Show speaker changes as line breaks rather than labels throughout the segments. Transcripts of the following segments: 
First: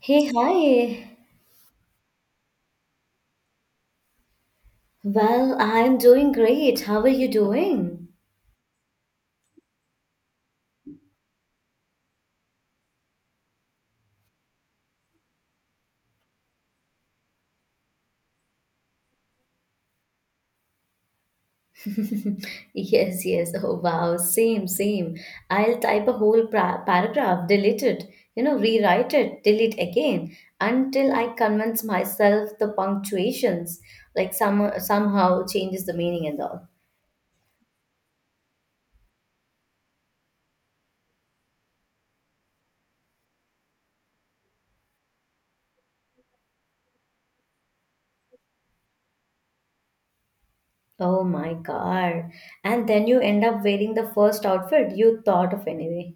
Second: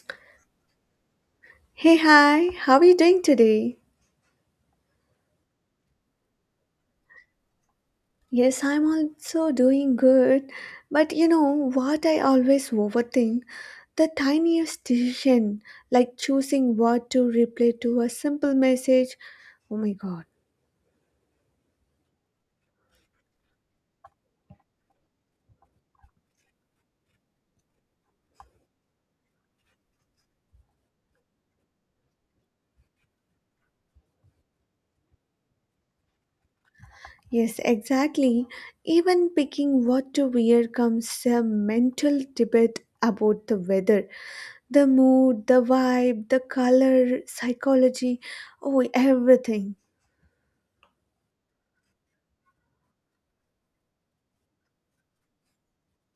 Hey, hi.
Hey, hi, how are you doing today?
Well, I'm doing great. How are you doing?
Yes, I'm also doing good. But you know what I always overthink? The tiniest decision, like choosing what to reply to a simple message. Oh my god.
Yes, yes. Oh, wow. Same, same. I'll type a whole pra paragraph, delete it, rewrite it, delete again until I convince myself the punctuations like somehow changes the meaning and all.
Yes, exactly. Even picking what to wear comes a mental debate about the weather, the mood, the vibe, the color, psychology, oh, everything.
Oh my God. And then you end up wearing the first outfit you thought of anyway.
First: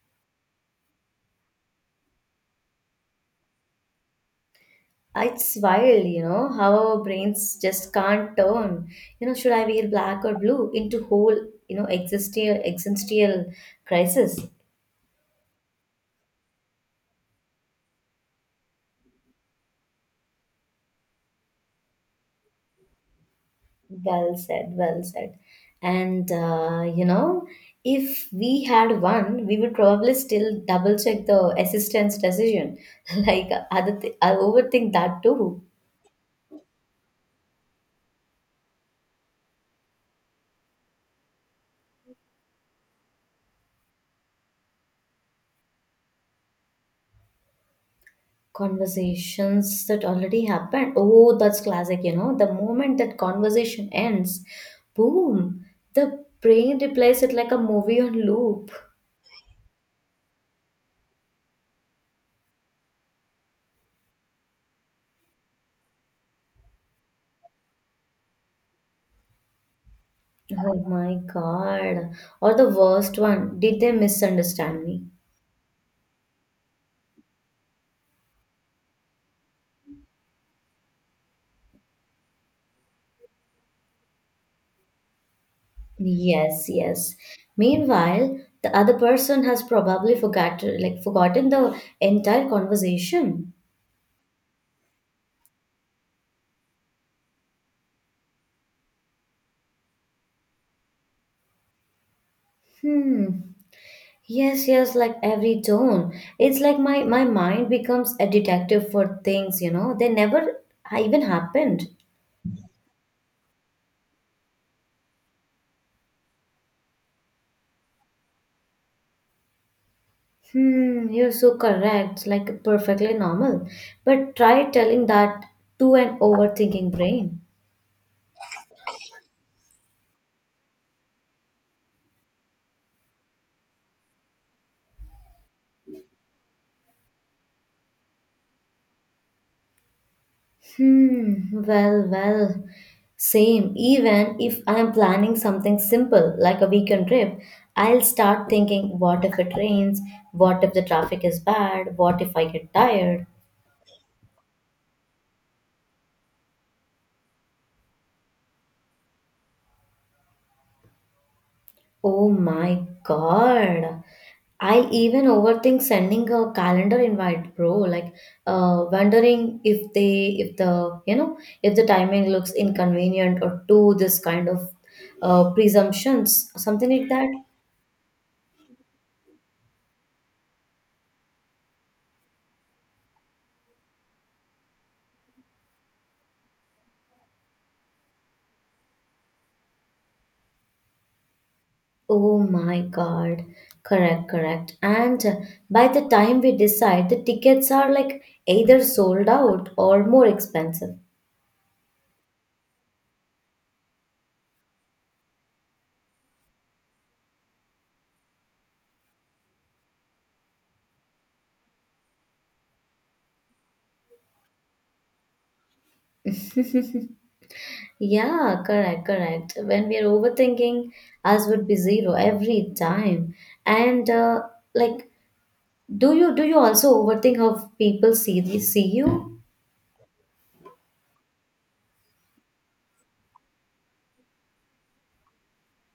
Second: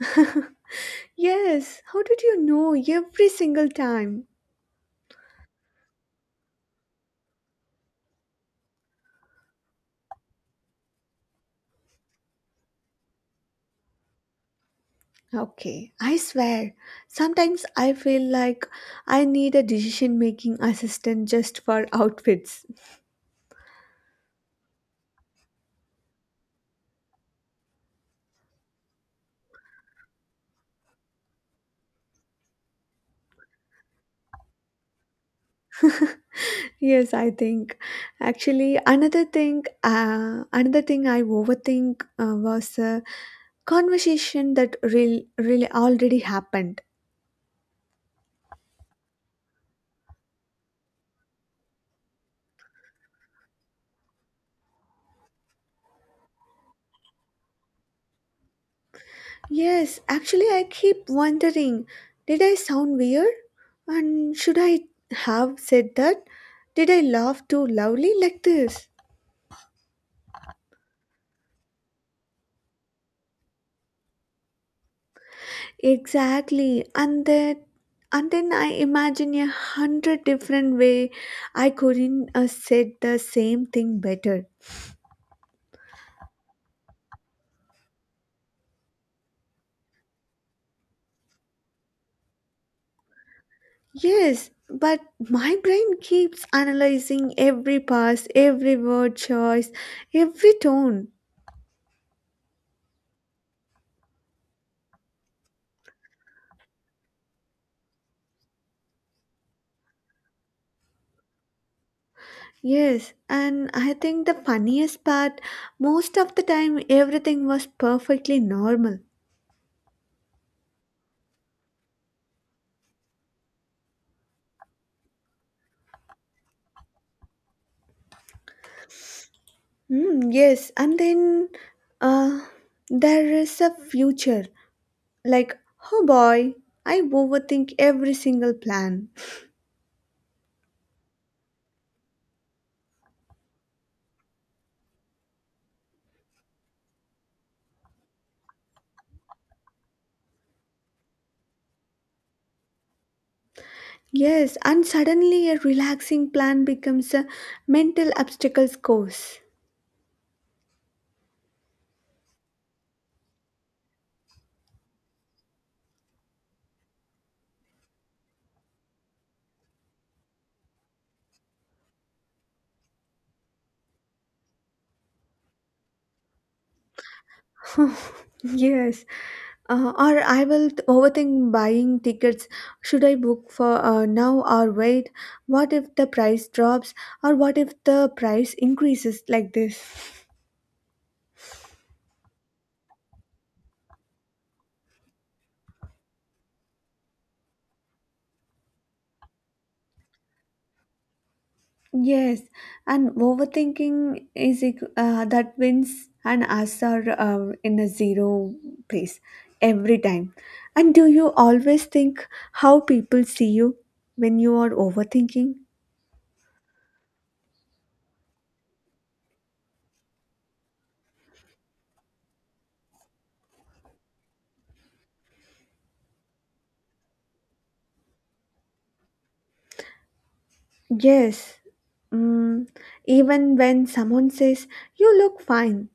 Yes, how did you know every single time?
It's wild, you know, how our brains just can't turn. You know, should I wear black or blue into whole, you know, existential crisis?
Okay, I swear. Sometimes I feel like I need a decision making assistant just for outfits.
Well said, well said. And you know, if we had one, we would probably still double check the assistant's decision. Like, I overthink that too.
Yes, I think. Actually, another thing I overthink was a conversation that really, really already happened.
Conversations that already happened. Oh, that's classic, you know. The moment that conversation ends, boom, the brain replays it like a movie on loop.
Yes, actually, I keep wondering, did I sound weird? And should I have said that? Did I laugh too loudly like this?
Oh my God. Or the worst one, did they misunderstand me?
Exactly. And then I imagine a 100 different way I couldn't have said the same thing better.
Yes, yes. Meanwhile, the other person has probably forgot, like forgotten the entire conversation.
Yes, but my brain keeps analyzing every pass, every word choice, every tone.
Hmm. Yes, yes, like every tone. It's like my mind becomes a detective for things, you know. They never even happened.
Yes, and I think the funniest part, most of the time everything was perfectly normal.
Hmm, you're so correct. Like perfectly normal. But try telling that to an overthinking brain.
Mm, yes, and then uh, there is a future. Like, oh boy, I overthink every single plan.
Hmm, well, well. Same. Even if I'm planning something simple like a weekend trip, I'll start thinking, what if it rains? What if the traffic is bad? What if I get tired?
Yes, and suddenly a relaxing plan becomes a mental obstacles course.
Oh my God. I even overthink sending a calendar invite, bro. Like, wondering if they, if the, you know, if the timing looks inconvenient or too this kind of presumptions, something like that.
Yes. Or I will overthink buying tickets. Should I book for now or wait? What if the price drops? Or what if the price increases like this?
Oh my God. Correct, correct. And by the time we decide, the tickets are like either sold out or more expensive.
Yes, and overthinking is that wins, and us are in a zero place every time. And do you always think how people see you when you are overthinking?
Yeah, correct, correct. When we are overthinking, us would be zero every time. And like, do you also overthink how people see see you?
Yes. Mm, Even when someone says you look fine,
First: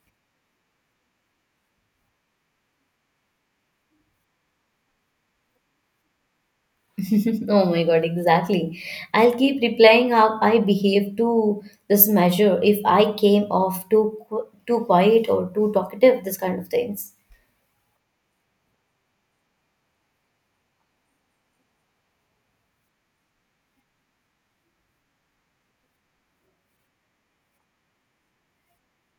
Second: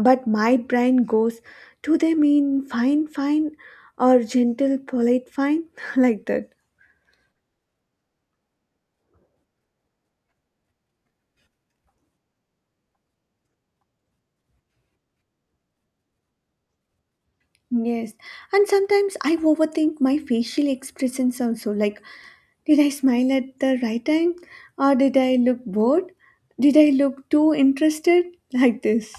but my brain goes, do they mean fine, fine, or gentle, polite, fine? Like that.
Oh my God, exactly. I'll keep replying how I behave to this measure if I came off too quiet or too talkative, this kind of things.
Yes. And sometimes I overthink my facial expressions also. Like, did I smile at the right time? Or did I look bored? Did I look too interested? Like this.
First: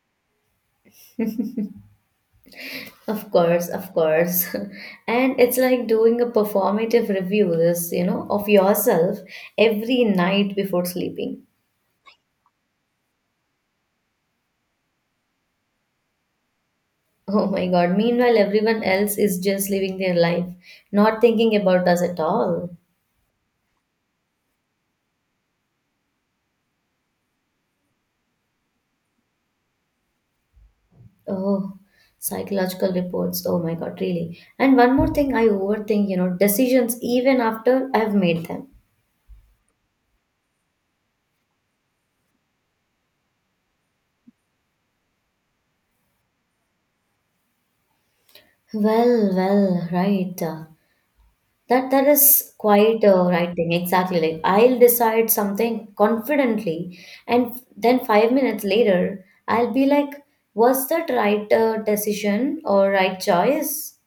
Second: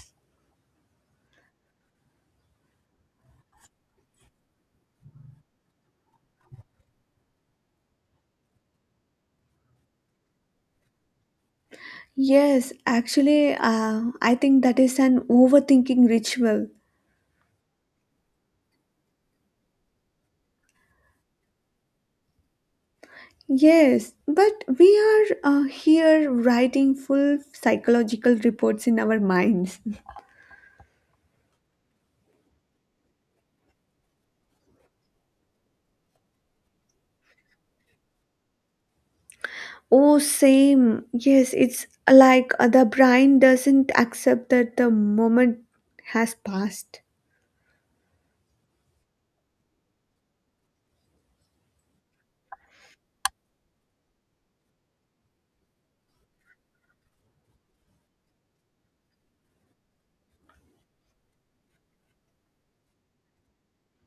Of course, of course. And it's like doing a performative review, this, you know, of yourself every night before sleeping.
Yes, actually, I think that is an overthinking ritual.
Oh my god. Meanwhile, everyone else is just living their life, not thinking about us at all.
Yes, but we are here writing full psychological reports in our minds.
Oh, psychological reports. Oh my god, really. And one more thing I overthink, you know, decisions even after I've made them.
Oh, same. Yes, it's like the brain doesn't accept that the moment has passed.
Well, well, right. That is quite a right thing. Exactly. Like I'll decide something confidently, and then 5 minutes later, I'll be like, "Was that right decision or right choice?"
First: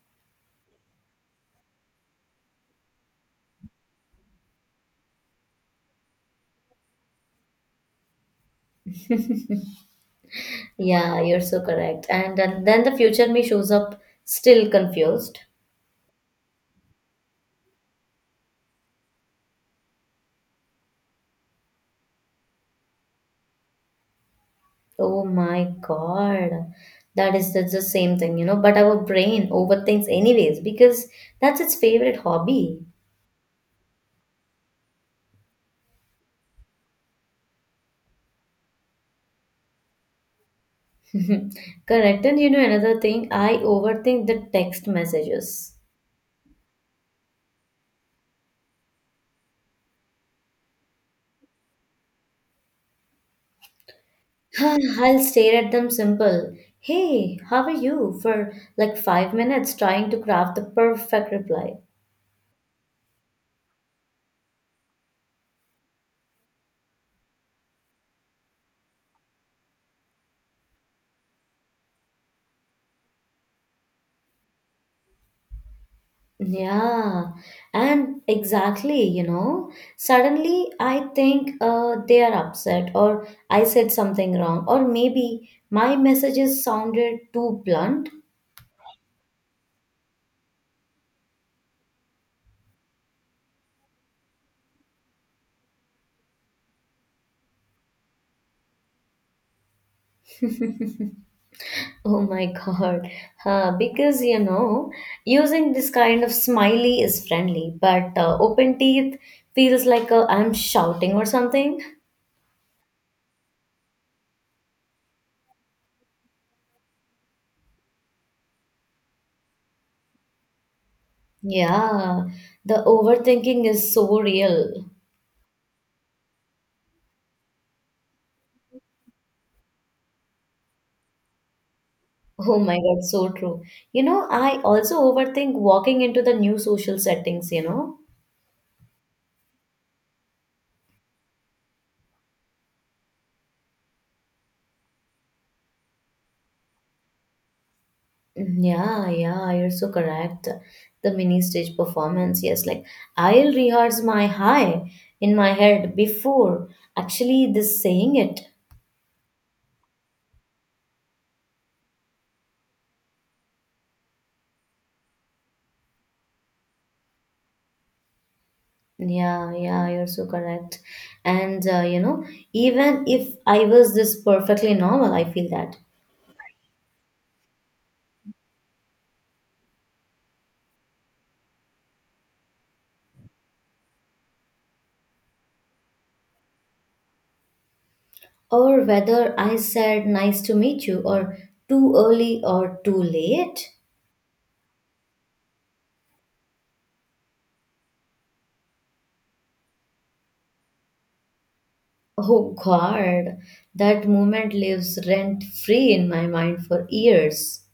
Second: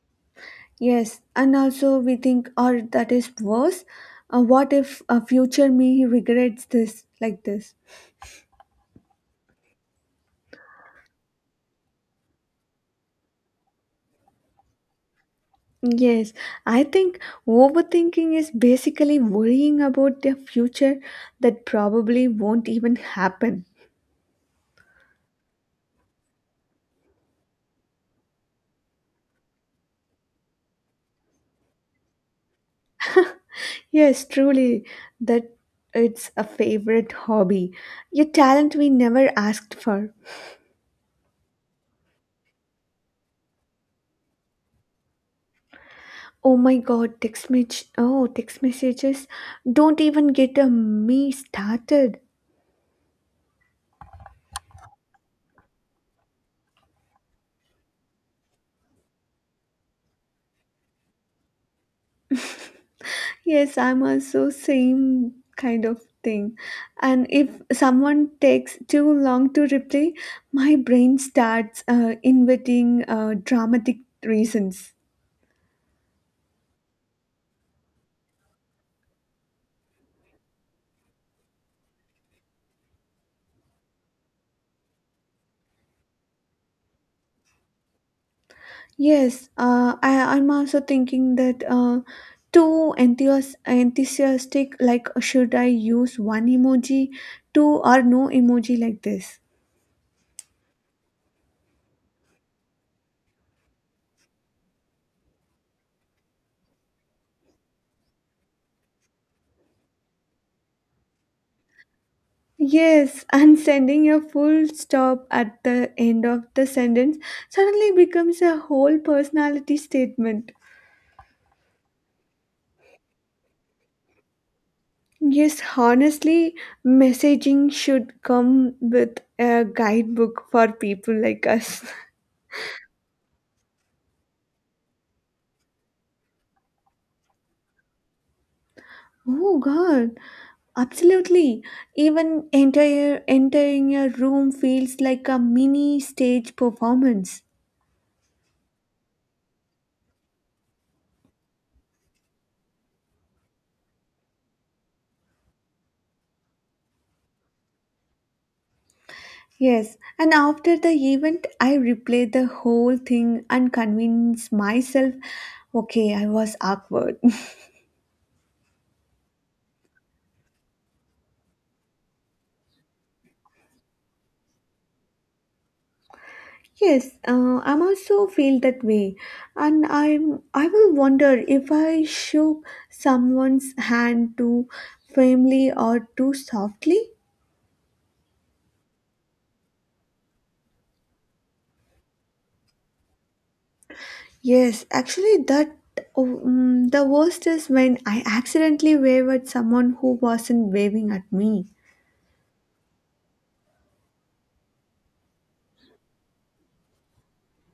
Yes, and also we think, or that is worse, what if a future me regrets this like this?
Yeah, you're so correct. And then the future me shows up still confused.
Yes, I think overthinking is basically worrying about the future that probably won't even happen.
Oh my God. That is the same thing, you know. But our brain overthinks anyways because that's its favorite hobby.
Yes, truly, that it's a favorite hobby. Your talent we never asked for.
Correct. And you know another thing, I overthink the text messages.
Oh my god, text message. Oh, text messages. Don't even get a me started.
Huh, I'll stare at them simple. Hey, how are you? For like 5 minutes trying to craft the perfect reply.
Yes, I'm also same kind of thing. And if someone takes too long to reply, my brain starts inventing dramatic reasons.
Yeah, and exactly, you know, suddenly I think they are upset, or I said something wrong, or maybe my messages sounded too blunt.
Yes, I'm also thinking that too enthusiastic, like should I use one emoji, two or no emoji like this?
Oh my God. Because, you know, using this kind of smiley is friendly, but open teeth feels like I'm shouting or something.
Yes, and sending a full stop at the end of the sentence suddenly becomes a whole personality statement.
Yeah, the overthinking is so real.
Yes, honestly, messaging should come with a guidebook for people like us.
Oh my God, so true. You know, I also overthink walking into the new social settings, you know?
Oh god, absolutely. Even entire entering a room feels like a mini stage performance.
Mm, yeah, yeah, you're so correct. The mini stage performance, yes, like I'll rehearse my hi in my head before actually this saying it.
Yes, and after the event, I replay the whole thing and convince myself, okay, I was awkward.
Yeah, yeah, you're so correct. And you know, even if I was this perfectly normal, I feel that.
Yes, I'm also feel that way, and I will wonder if I shook someone's hand too firmly or too softly.
Or whether I said nice to meet you, or too early or too late.
Yes, actually, that the worst is when I accidentally wave at someone who wasn't waving at me.
Oh God, that moment lives rent free in my mind for years.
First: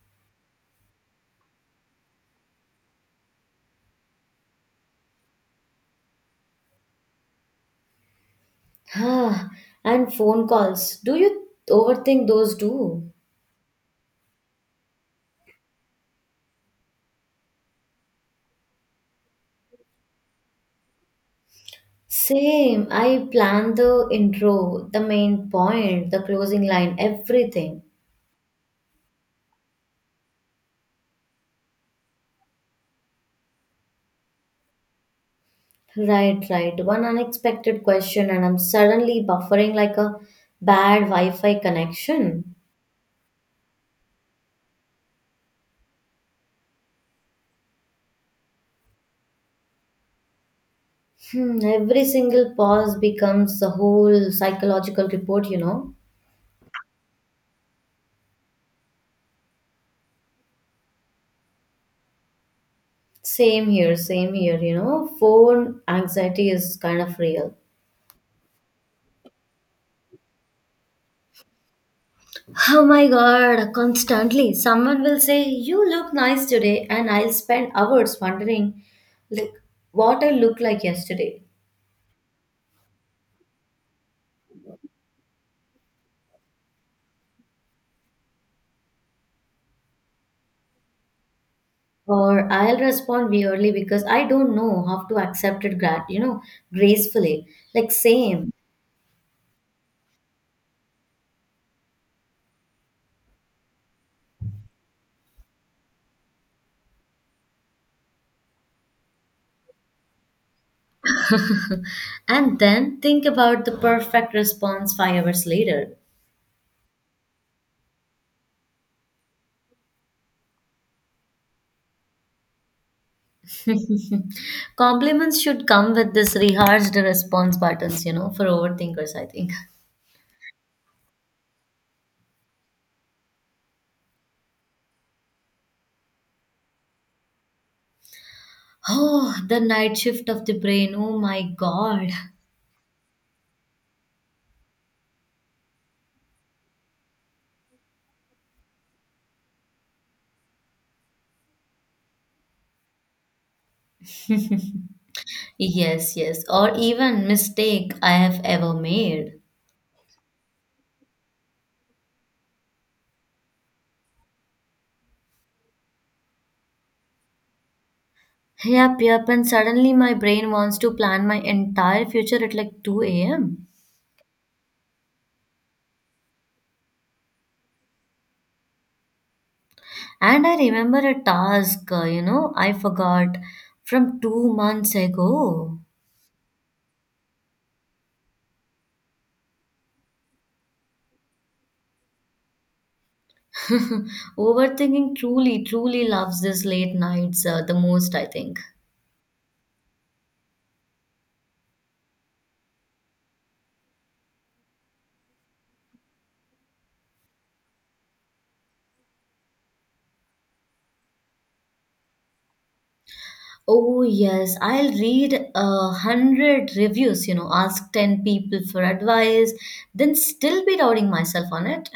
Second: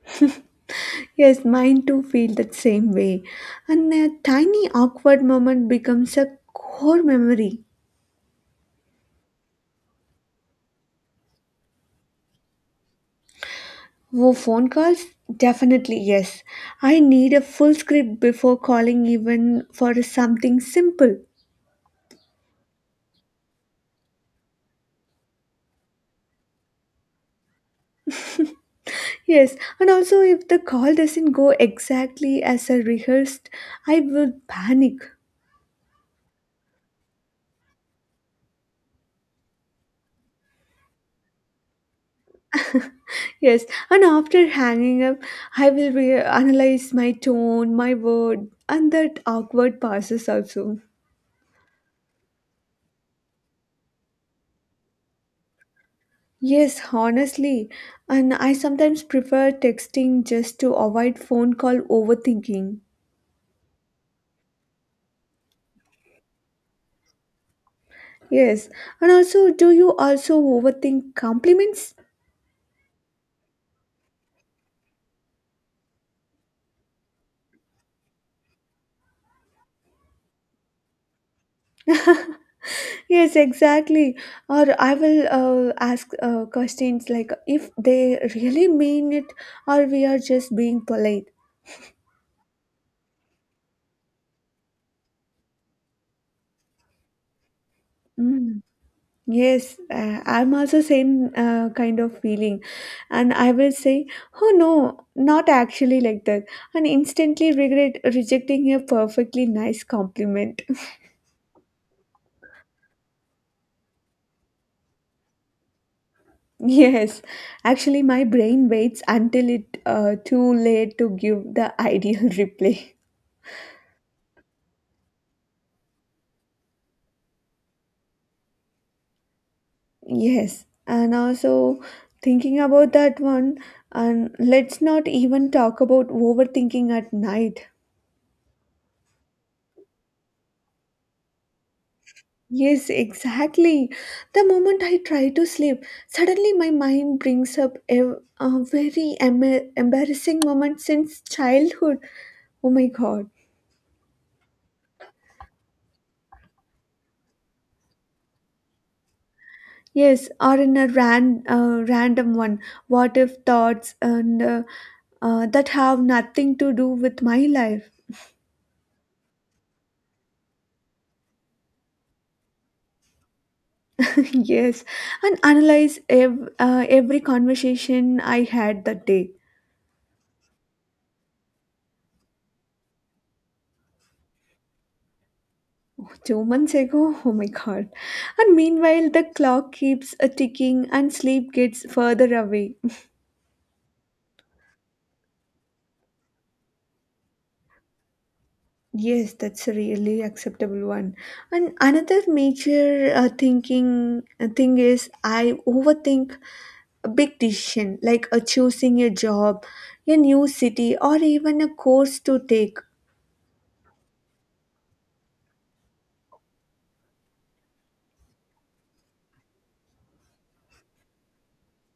Yes, mine too feel that same way, and a tiny awkward moment becomes a core memory.
Ah, and phone calls. Do you overthink those too?
Oh, phone calls? Definitely yes. I need a full script before calling, even for something simple.
Same. I plan the intro, the main point, the closing line, everything.
Yes, and also if the call doesn't go exactly as I rehearsed, I will panic.
Right, right. One unexpected question, and I'm suddenly buffering like a bad Wi Fi connection.
Yes, and after hanging up, I will analyze my tone, my word, and that awkward passes also.
Hmm, every single pause becomes a whole psychological report, you know.
Yes, honestly, and I sometimes prefer texting just to avoid phone call overthinking.
Same here, same here. You know, phone anxiety is kind of real.
Yes, and also, do you also overthink compliments?
Oh my god, constantly someone will say, you look nice today, and I'll spend hours wondering, like, what I look like yesterday.
Yes, exactly. Or I will ask questions like if they really mean it, or we are just being polite.
Or I'll respond weirdly because I don't know how to accept it, you know, gracefully. Like, same.
Mm. Yes, I'm also same kind of feeling, and I will say, "Oh no, not actually like that," and instantly regret rejecting a perfectly nice compliment.
And then think about the perfect response 5 hours later.
Yes, actually, my brain waits until it too late to give the ideal reply.
Compliments should come with this rehearsed response buttons, you know, for overthinkers, I think.
Yes, and also thinking about that one, and let's not even talk about overthinking at night.
Oh, the night shift of the brain. Oh my God.
Yes, exactly. The moment I try to sleep, suddenly my mind brings up a very embarrassing moment since childhood. Oh my god.
Yes, yes. Or even mistake I have ever made.
Yes, or in a random one. What if thoughts and that have nothing to do with my life.
Yep, yep. And suddenly my brain wants to plan my entire future at like 2 a.m.
Yes, and analyze every conversation I had that day.
And I remember a task, you know, I forgot from 2 months ago.
2 months ago? Oh my god. And meanwhile, the clock keeps a ticking and sleep gets further away.
Overthinking truly, truly loves this late nights the most, I think.
Yes, that's a really acceptable one. And another major thinking thing is I overthink a big decision, like choosing a job, a new city, or even a course to take.
Oh, yes, I'll read 100 reviews, you know, ask 10 people for advice, then still be doubting myself on it.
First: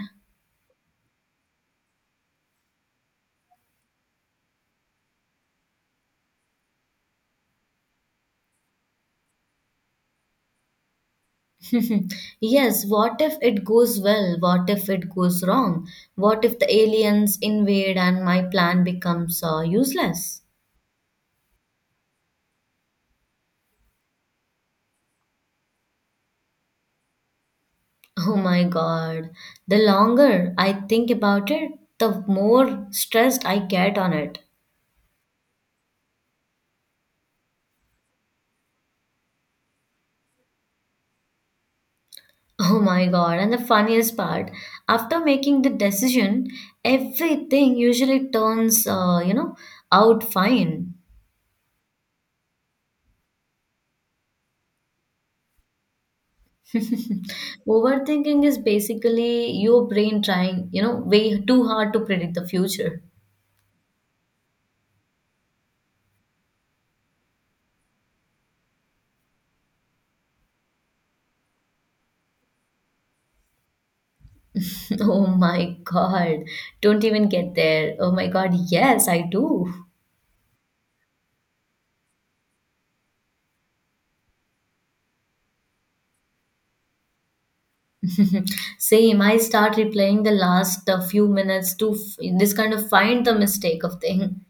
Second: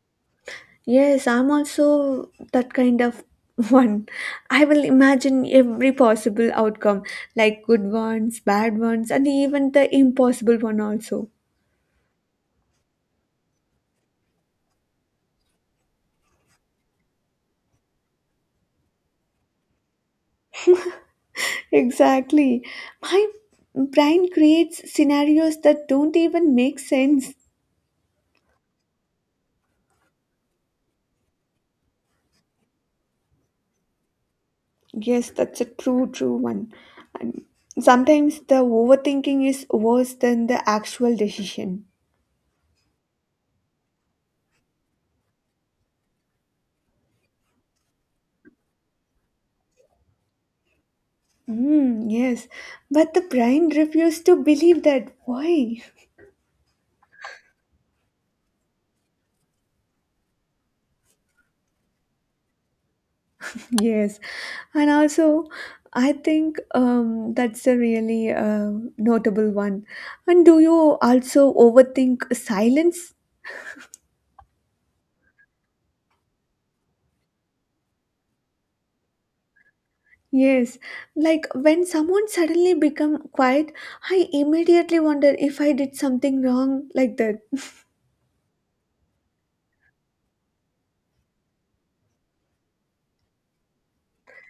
Yes, I'm also that kind of one. I will imagine every possible outcome, like good ones, bad ones, and even the impossible one also.
Yes, what if it goes well? What if it goes wrong? What if the aliens invade and my plan becomes useless?
Exactly. My brain creates scenarios that don't even make sense.
Oh my god, the longer I think about it, the more stressed I get on it.
Yes, that's a true, true one. And sometimes the overthinking is worse than the actual decision.
Oh my God. And the funniest part, after making the decision, everything usually turns, out fine.
Mm, yes, but the brain refuses to believe that. Why?
Overthinking is basically your brain trying, you know, way too hard to predict the future.
Yes, and also I think that's a really notable one. And do you also overthink silence?
Oh my God. Don't even get there. Oh my God. Yes, I do.
Yes, like when someone suddenly become quiet, I immediately wonder if I did something wrong like that.
Same. I start replaying the last few minutes to this kind of find the mistake of thing.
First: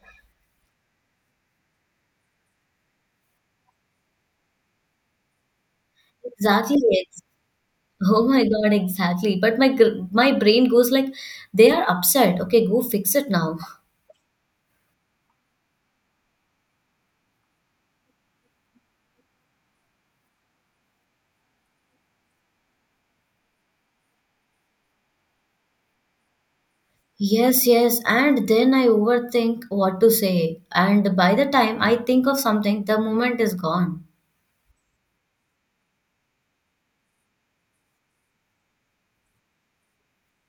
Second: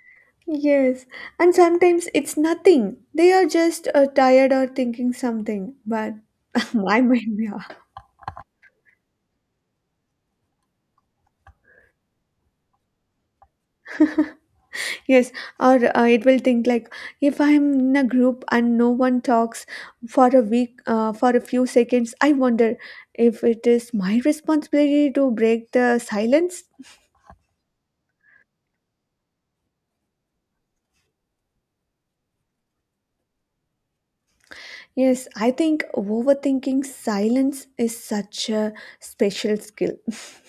Yes, and sometimes it's nothing. They are just tired or thinking something, but
Exactly.
my mind, yeah.
Oh my God, exactly. But my brain goes like, they are upset. Okay, go fix it now.
Yes, or it will think like if I'm in a group and no one talks for a few seconds, I wonder if it is my responsibility to break the silence.
Yes, yes. And then I overthink what to say. And by the time I think of something, the moment is gone.
Yes, I think overthinking silence is such a special skill.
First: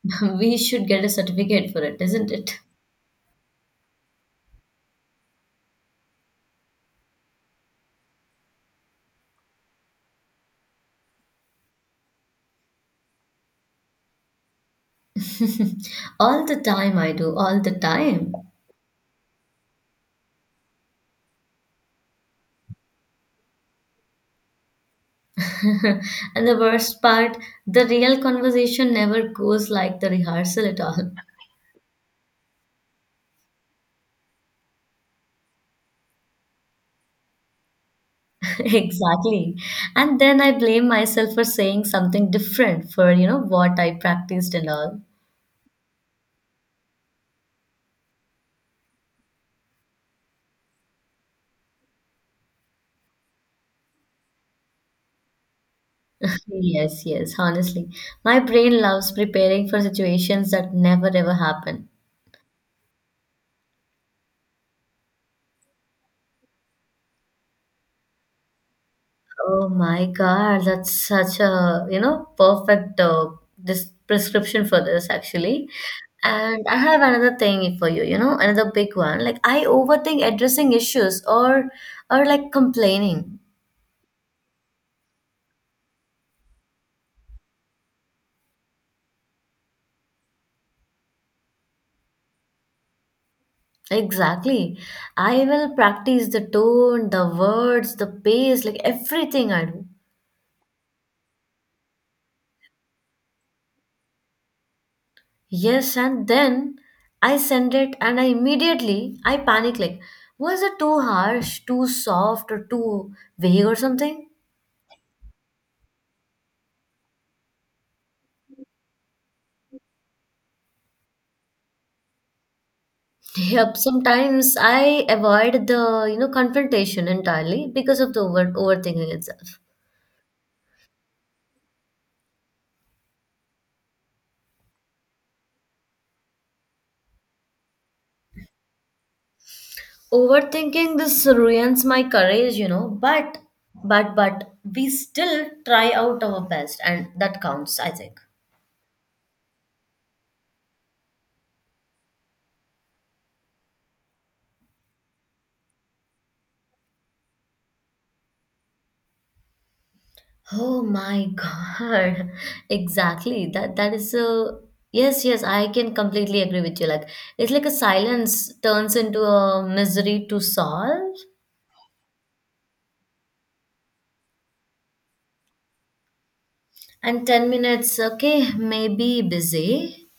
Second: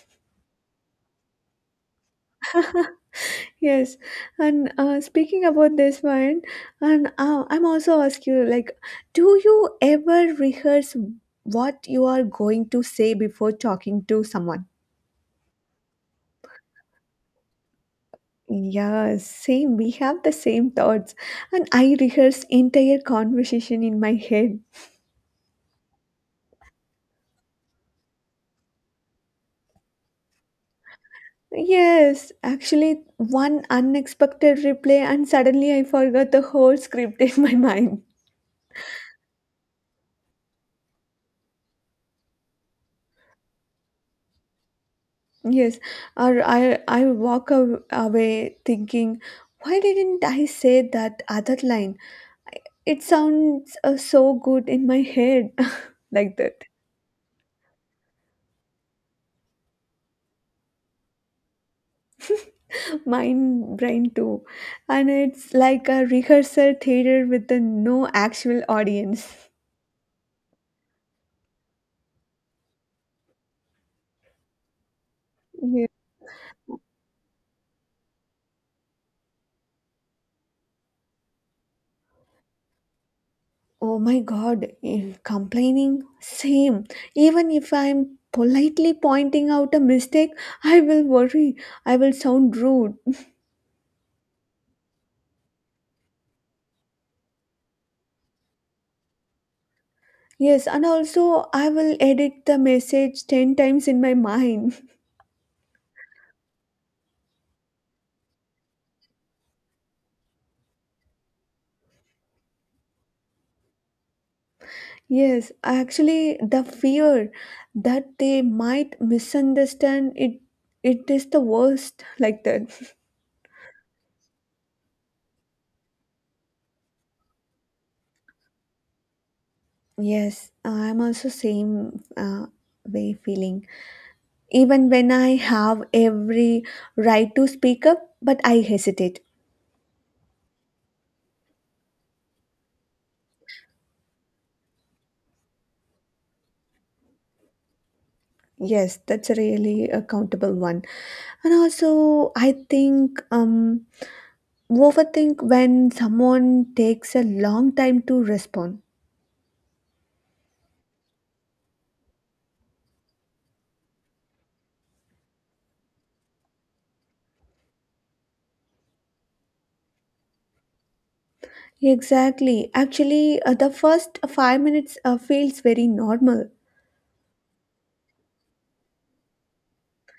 We should get a certificate for it, isn't it?
Yes, and speaking about this one, and I'm also ask you like, do you ever rehearse what you are going to say before talking to someone?
All the time I do, all the time.
Yeah, same. We have the same thoughts. And I rehearse entire conversation in my head.
And the worst part, the real conversation never goes like the rehearsal at all.
Yes, actually one unexpected replay and suddenly I forgot the whole script in my mind.
Exactly. And then I blame myself for saying something different for, you know, what I practiced and all.
Yes, or I walk away thinking, why didn't I say that other line? It sounds so good in my head, like that.
Yes, yes, honestly. My brain loves preparing for situations that never ever happen.
Mind brain too, and it's like a rehearsal theater with a no actual audience.
Oh my God, that's such a, you know, perfect this prescription for this actually.
Yeah.
And I have another thing for you, you know, another big one. Like I overthink addressing issues or like complaining.
Oh my god, complaining same. Even if I'm politely pointing out a mistake, I will worry I will sound rude.
Exactly. I will practice the tone, the words, the pace, like everything I do.
Yes, and also I will edit the message 10 times in my mind.
Yes, and then I send it and I immediately I panic like was it too harsh, too soft or too vague or something?
Yes, actually, the fear that they might misunderstand it is the worst, like that.
Yep, sometimes I avoid the, you know, confrontation entirely because of the overthinking itself.
Yes, I'm also same way feeling. Even when I have every right to speak up, but I hesitate.
Overthinking this ruins my courage, you know, but but we still try out our best and that counts, I think.
Yes, that's a really a countable one. And also, I think overthink when someone takes a long time to respond.
Oh my God. Exactly. That that is a yes, yes, I can completely agree with you. Like it's like a silence turns into a misery to solve.
Exactly. Actually, the first 5 minutes feels very normal.
And 10 minutes, okay, maybe busy.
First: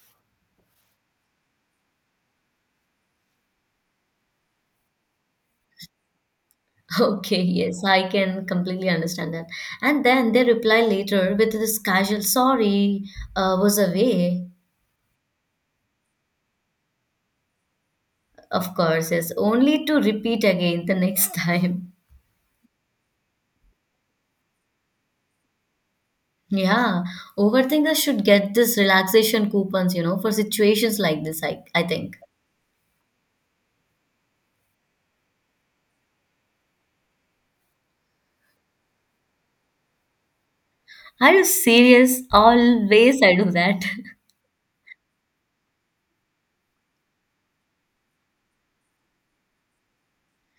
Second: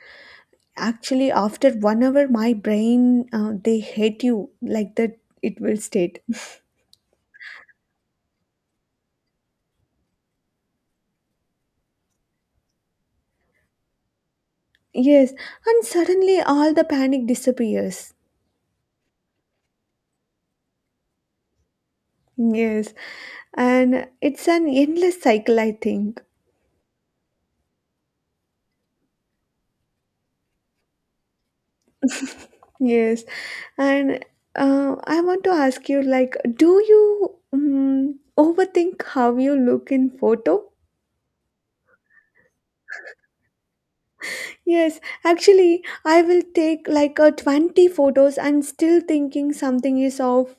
Actually, after 1 hour, my brain, they hate you like that, it will state.
Okay, yes, I can completely understand that. And then they reply later with this casual sorry, was away,
Yes, and suddenly all the panic disappears.
of course, yes, only to repeat again the next time.
Yes, and it's an endless cycle, I think.
Yeah, overthinkers should get this relaxation coupons, you know, for situations like this, I think.
Yes, and I want to ask you, like, do you overthink how you look in photo?
Are you serious? Always I do that.
Yes, actually, I will take like a 20 photos and still thinking something is off.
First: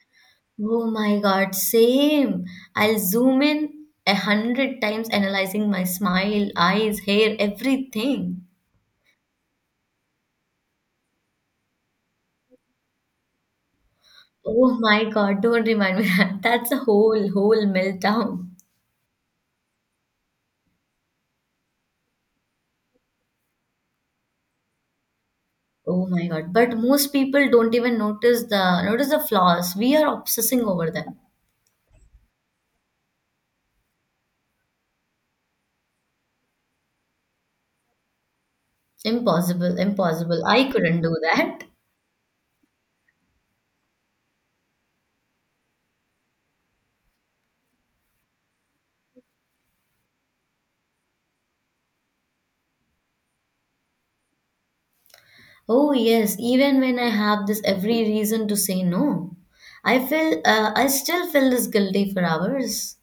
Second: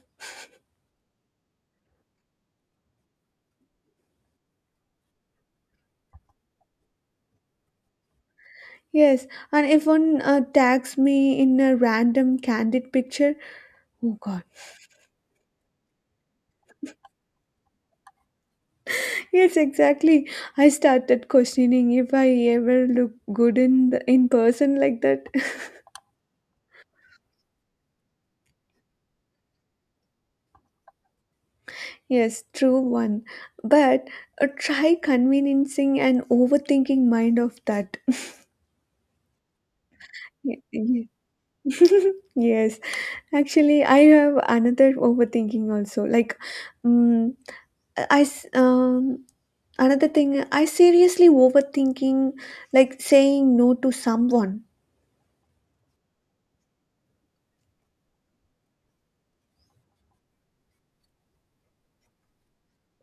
Oh my God, same. I'll zoom in 100 times, analyzing my smile, eyes, hair, everything.
Yes, and if one tags me in a random candid picture, oh god.
Oh my God, don't remind me that. That's a whole meltdown.
Yes, exactly. I started questioning if I ever look good in in person, like that.
Oh my God. But most people don't even notice the flaws. We are obsessing over them.
Yes, true one. But try convincing an overthinking mind of that.
Impossible, impossible. I couldn't do that.
Yes. Actually, I have another overthinking also. Like, um, I s- um, another thing I seriously overthinking, like saying no to someone.
Oh yes, even when I have this every reason to say no, I feel I still feel this guilty for hours.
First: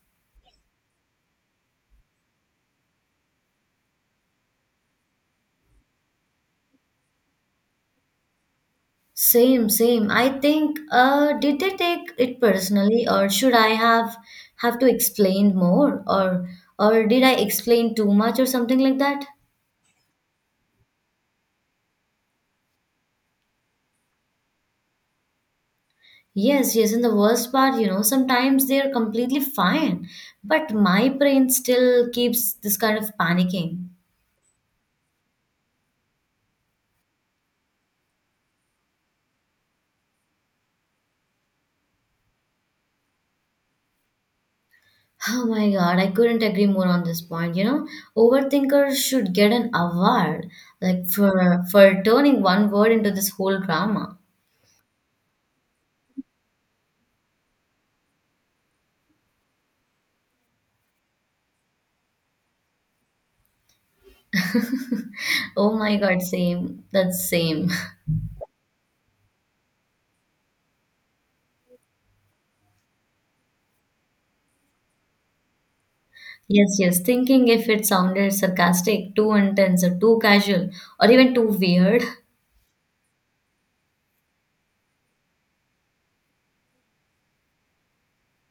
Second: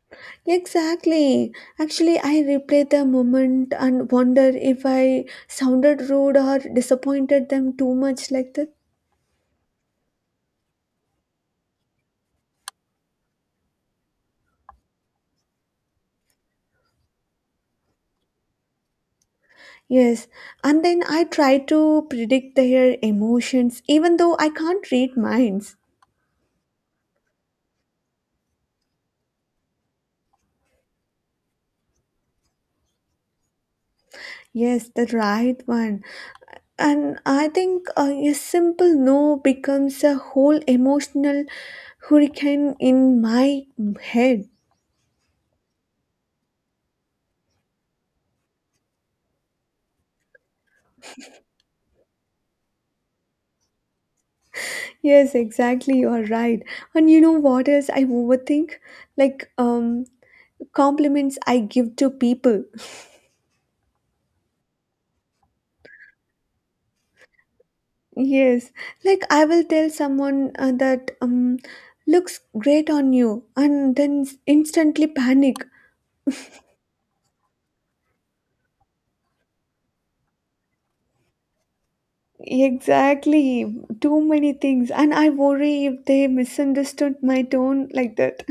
Exactly. Actually, I replay the moment and wonder if I sounded rude or disappointed them too much, like that.
Same, same. I think, did they take it personally, or should I have to explain more, or did I explain too much, or something like that?
Yes, and then I try to predict their emotions even though I can't read minds.
Yes, yes. And the worst part, you know, sometimes they are completely fine, but my brain still keeps this kind of panicking.
Yes, the right one. And I think a simple no becomes a whole emotional hurricane in my head.
Oh my God, I couldn't agree more on this point. You know, overthinkers should get an award, like for turning one word into this whole drama.
Yes, exactly. You are right. And you know what else I overthink? Like, compliments I give to people.
Oh my God, same. That's same.
Yes, like I will tell someone that looks great on you, and then instantly panic.
Yes, yes. Thinking if it sounded sarcastic, too intense, or too casual, or even too weird.
Exactly, too many things, and I worry if they misunderstood my tone, like that.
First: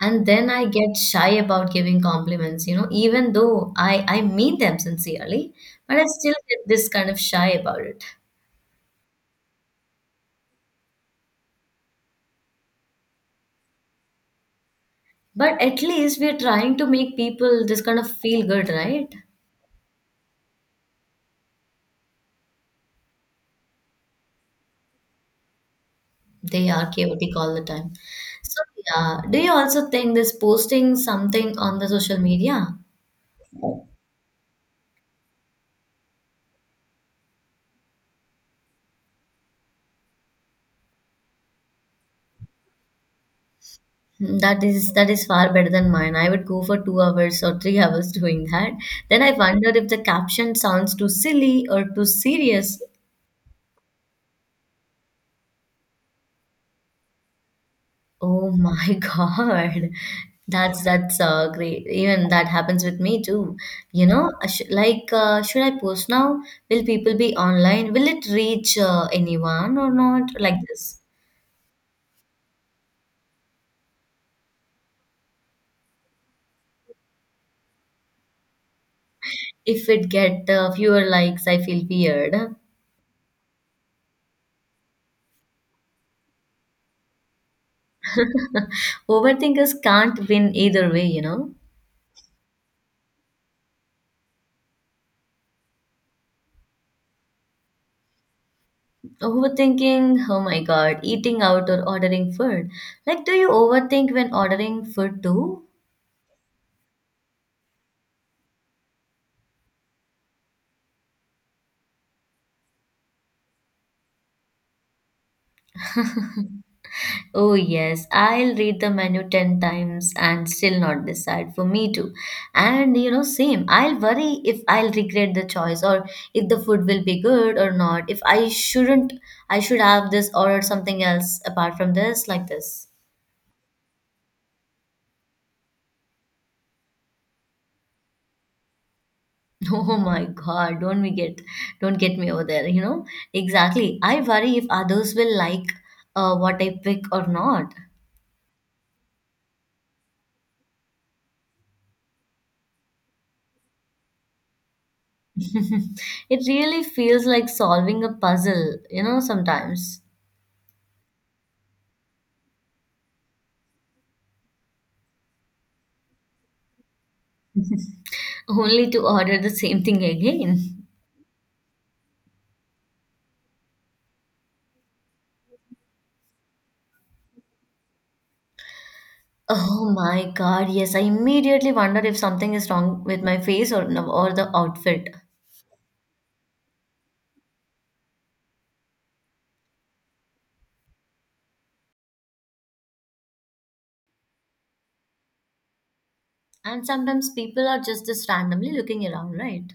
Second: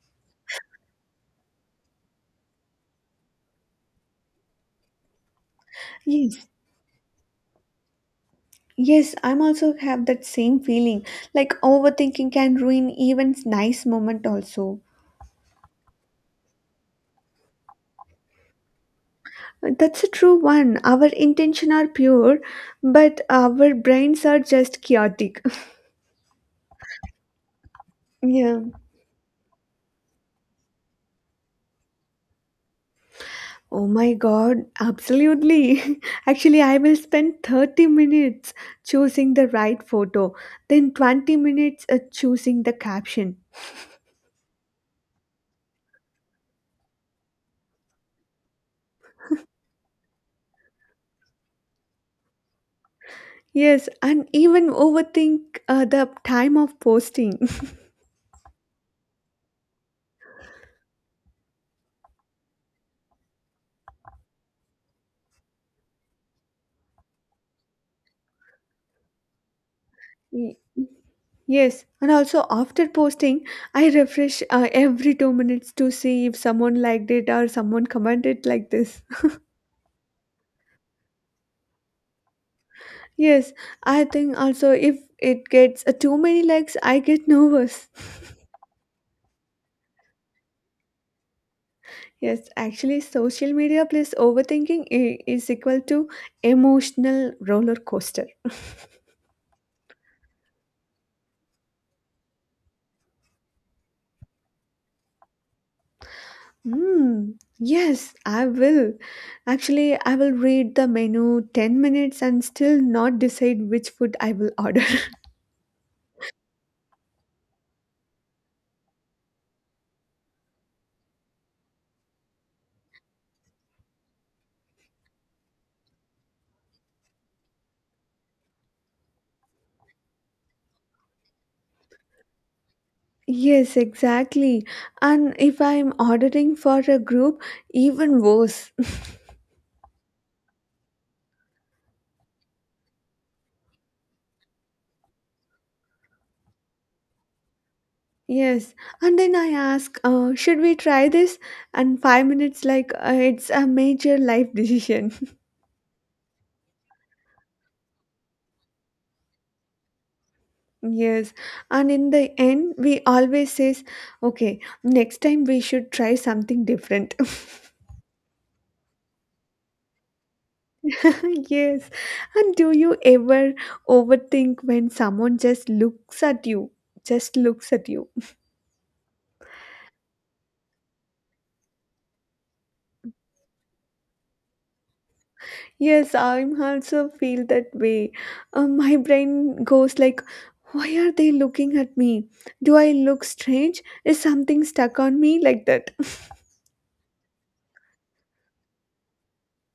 And then I get shy about giving compliments, you know, even though I mean them sincerely, but I still
Yes.
get this kind of shy about it.
Yes, I'm also have that same feeling. Like overthinking can ruin even nice moment also.
But at least we're trying to make people just kind of feel good, right?
That's a true one. Our intention are pure, but our brains are just chaotic.
They are chaotic all the time. So,
Yeah.
yeah. Do you also think this posting something on the social media?
Oh my god, absolutely. Actually, I will spend 30 minutes choosing the right photo, then 20 minutes choosing the caption.
Mm, that is far better than mine. I would go for 2 hours or 3 hours doing that. Then I wonder if the caption sounds too silly or too serious.
Yes, and even overthink the time of posting.
Oh my God. That's great. Even that happens with me too. You know, I sh like should I post now? Will people be online? Will it reach anyone or not? Like
Y-
this.
Yes, and also after posting, I refresh every 2 minutes to see if someone liked it or someone commented like this.
If it get fewer likes, I feel weird.
Yes, I think also if it gets too many likes, I get nervous.
Overthinkers can't win either way, you know.
Yes, actually, social media plus overthinking is equal to emotional roller coaster.
Overthinking, oh my god, eating out or ordering food. Like, do you overthink when ordering food too?
Mm, yes, I will. Actually, I will read the menu 10 minutes and still not decide which food I will order.
Oh, yes, I'll read the menu 10 times and still not decide for me too. And you know, same, I'll worry if I'll regret the choice or if the food will be good or not. If I shouldn't, I should have this or something else apart from this, like this.
Yes, exactly. And if I'm ordering for a group, even worse.
Oh my God, don't get me over there, you know? Exactly. I worry if others will like what I pick or not.
Yes. And then I ask, should we try this? And 5 minutes, like, it's a major life decision.
It really feels like solving a puzzle, you know, sometimes.
Yes. And in the end, we always says, okay, next time we should try something different.
Only to order the same thing again.
Yes. And do you ever overthink when someone just looks at you? Just looks at you?
Oh my God, yes, I immediately wonder if something is wrong with my face or the outfit.
Yes, I'm also feel that way. My brain goes like, why are they looking at me? Do I look strange? Is something stuck on me like that?
And sometimes people are just randomly looking around, right?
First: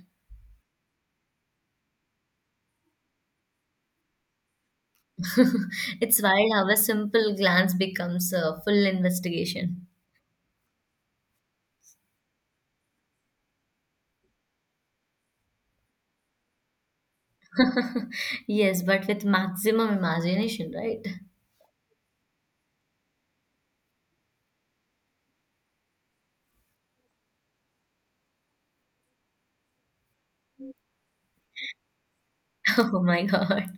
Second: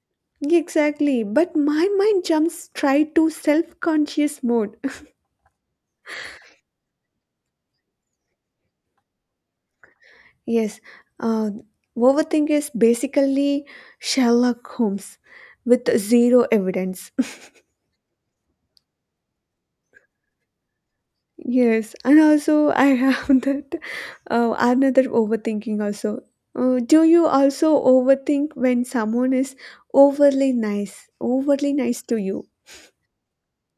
Exactly. But my mind jumps straight to self-conscious mode.
It's wild how a simple glance becomes a full investigation.
Yes, uh, overthink is basically Sherlock Holmes with zero evidence.
Yes, but with maximum imagination, right?
Yes, and also I have that another overthinking also. Do you also overthink when someone is overly nice to you?
Oh my God.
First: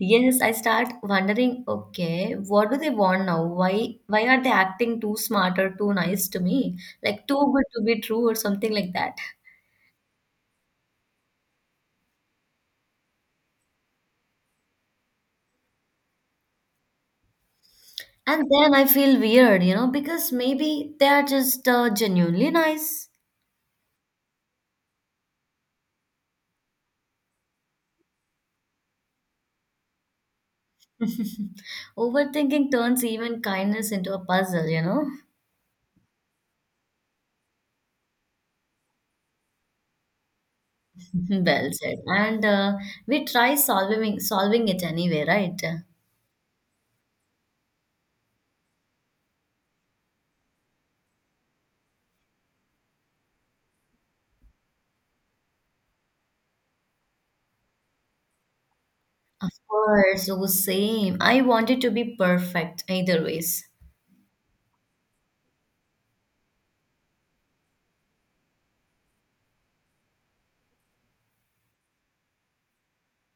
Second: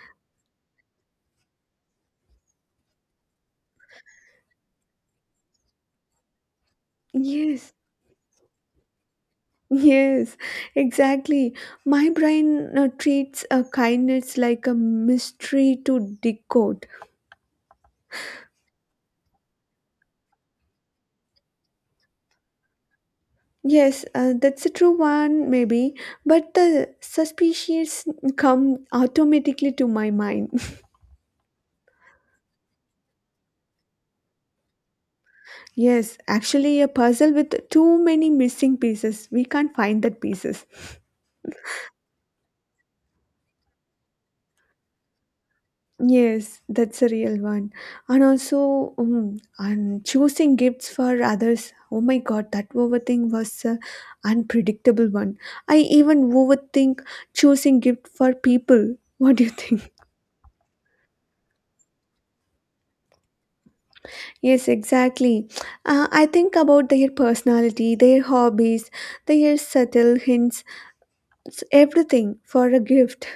Yes, I start wondering, okay, what do they want now? Why are they acting too smart or too nice to me? Like too good
Yes,
to be true or something like that.
yes, exactly. My brain treats kindness like a mystery to decode.
And then I feel weird, you know, because maybe they are just genuinely nice.
Yes, that's a true one, maybe, but the suspicions come automatically to my mind.
Overthinking turns even kindness into a puzzle, you know?
Yes, actually, a puzzle with too many missing pieces. We can't find that pieces.
Well said. And we try solving it anyway, right?
Yes, that's a real one. And also, and choosing gifts for others. Oh my God, that overthink was an unpredictable one. I even overthink choosing gift for people. What do
Of
you think?
course, so same. I want it to be perfect either ways.
Yes, exactly. I think about their personality, their hobbies, their subtle hints, it's everything for a gift.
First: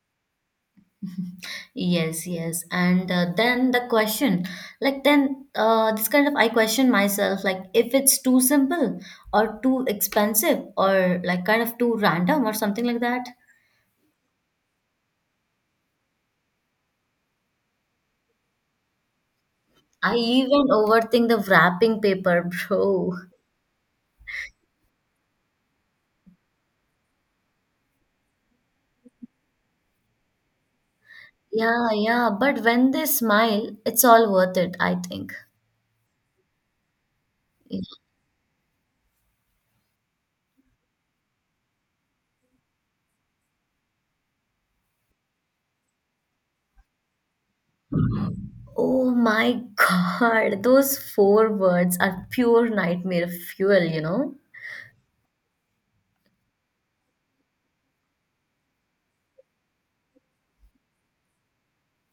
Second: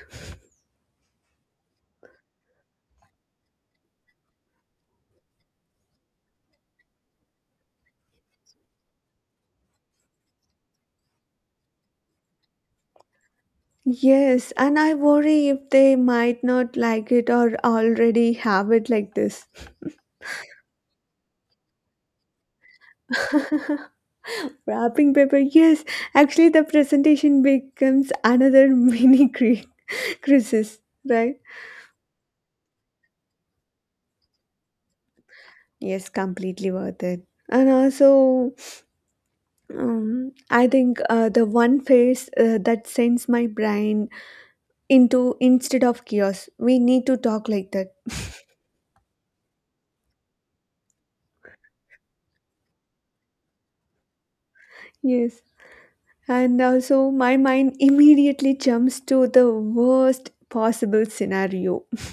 Yes, yes. And then the question, like then this kind of I question myself, like if it's too simple or too expensive or like kind of too random or something like that.
Yes, and I worry if they might not like it or already have it like this.
I even overthink the wrapping paper, bro.
Wrapping paper, yes. Actually, the presentation becomes another crisis, right?
Yeah, yeah. But when they smile, it's all worth it, I think.
Yes, completely worth it. And also, I think the one phase that sends my brain into instead of chaos, we need to talk like that.
Oh my god, those four words are pure nightmare fuel, you know?
Yes. And also, my mind immediately jumps to the worst possible scenario.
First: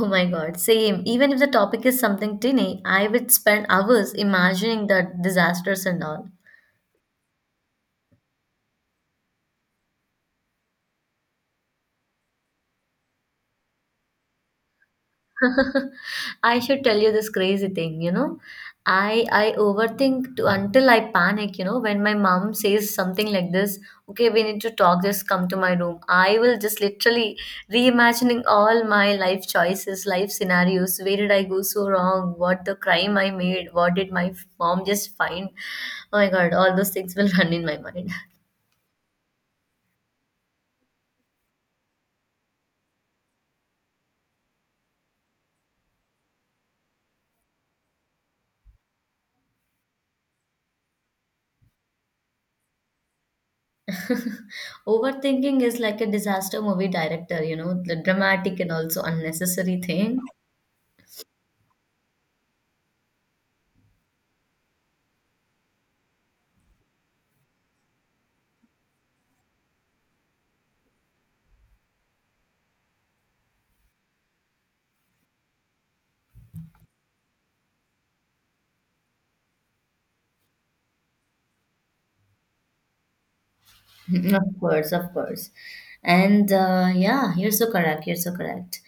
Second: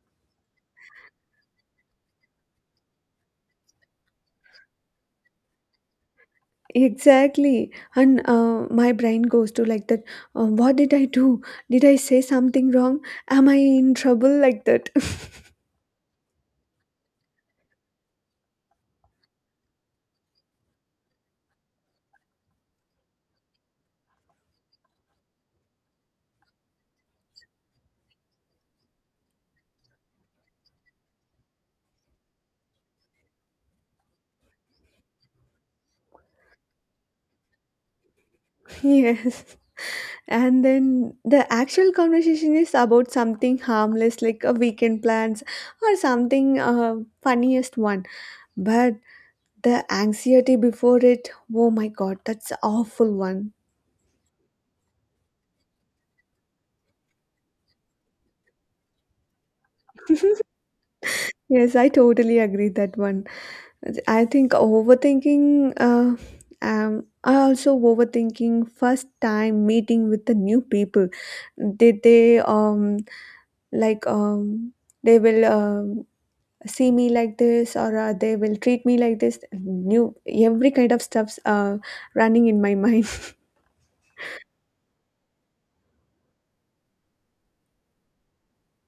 Oh my god, same. Even if the topic is something tinny, I would spend hours imagining the disasters and all.
Exactly. And my brain goes to like that what did I do? Did I say something wrong? Am I in trouble? Like that.
I should tell you this crazy thing, you know. I overthink to, until I panic, you know, when my mom says something like this, okay, we need to talk, just come to my room. I will just literally reimagining all my life choices, life scenarios. Where did I go so wrong? What the crime I made? What did my mom just find? Oh my God, all those things will run in my mind.
Yes. And then the actual conversation is about something harmless, like a weekend plans or something funniest one. But the anxiety before it, oh my god, that's awful one.
Overthinking is like a disaster movie director, you know, the dramatic and also unnecessary thing.
Yes, I totally agree that one. I think overthinking. I also overthinking first time meeting with the new people. Did they like they will see me like this or they will treat me like this? New every kind of stuffs running in my mind.
Mhm. Of course, of course. And yeah, you're so correct. You're so correct.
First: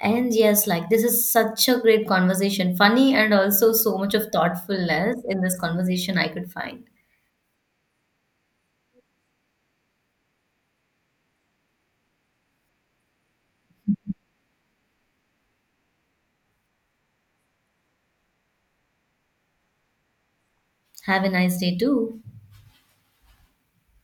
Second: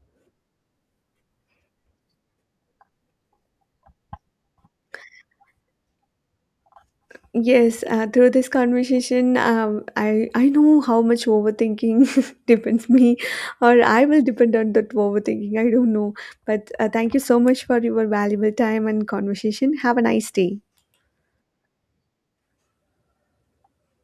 And yes, like this is such a great conversation. Funny and also so much of thoughtfulness in this conversation I could find.
Yes, through this conversation, I know how much overthinking depends me, or I will depend on that overthinking. I don't know, but thank you so much for your valuable time and conversation. Have a nice day.
Have a nice day too.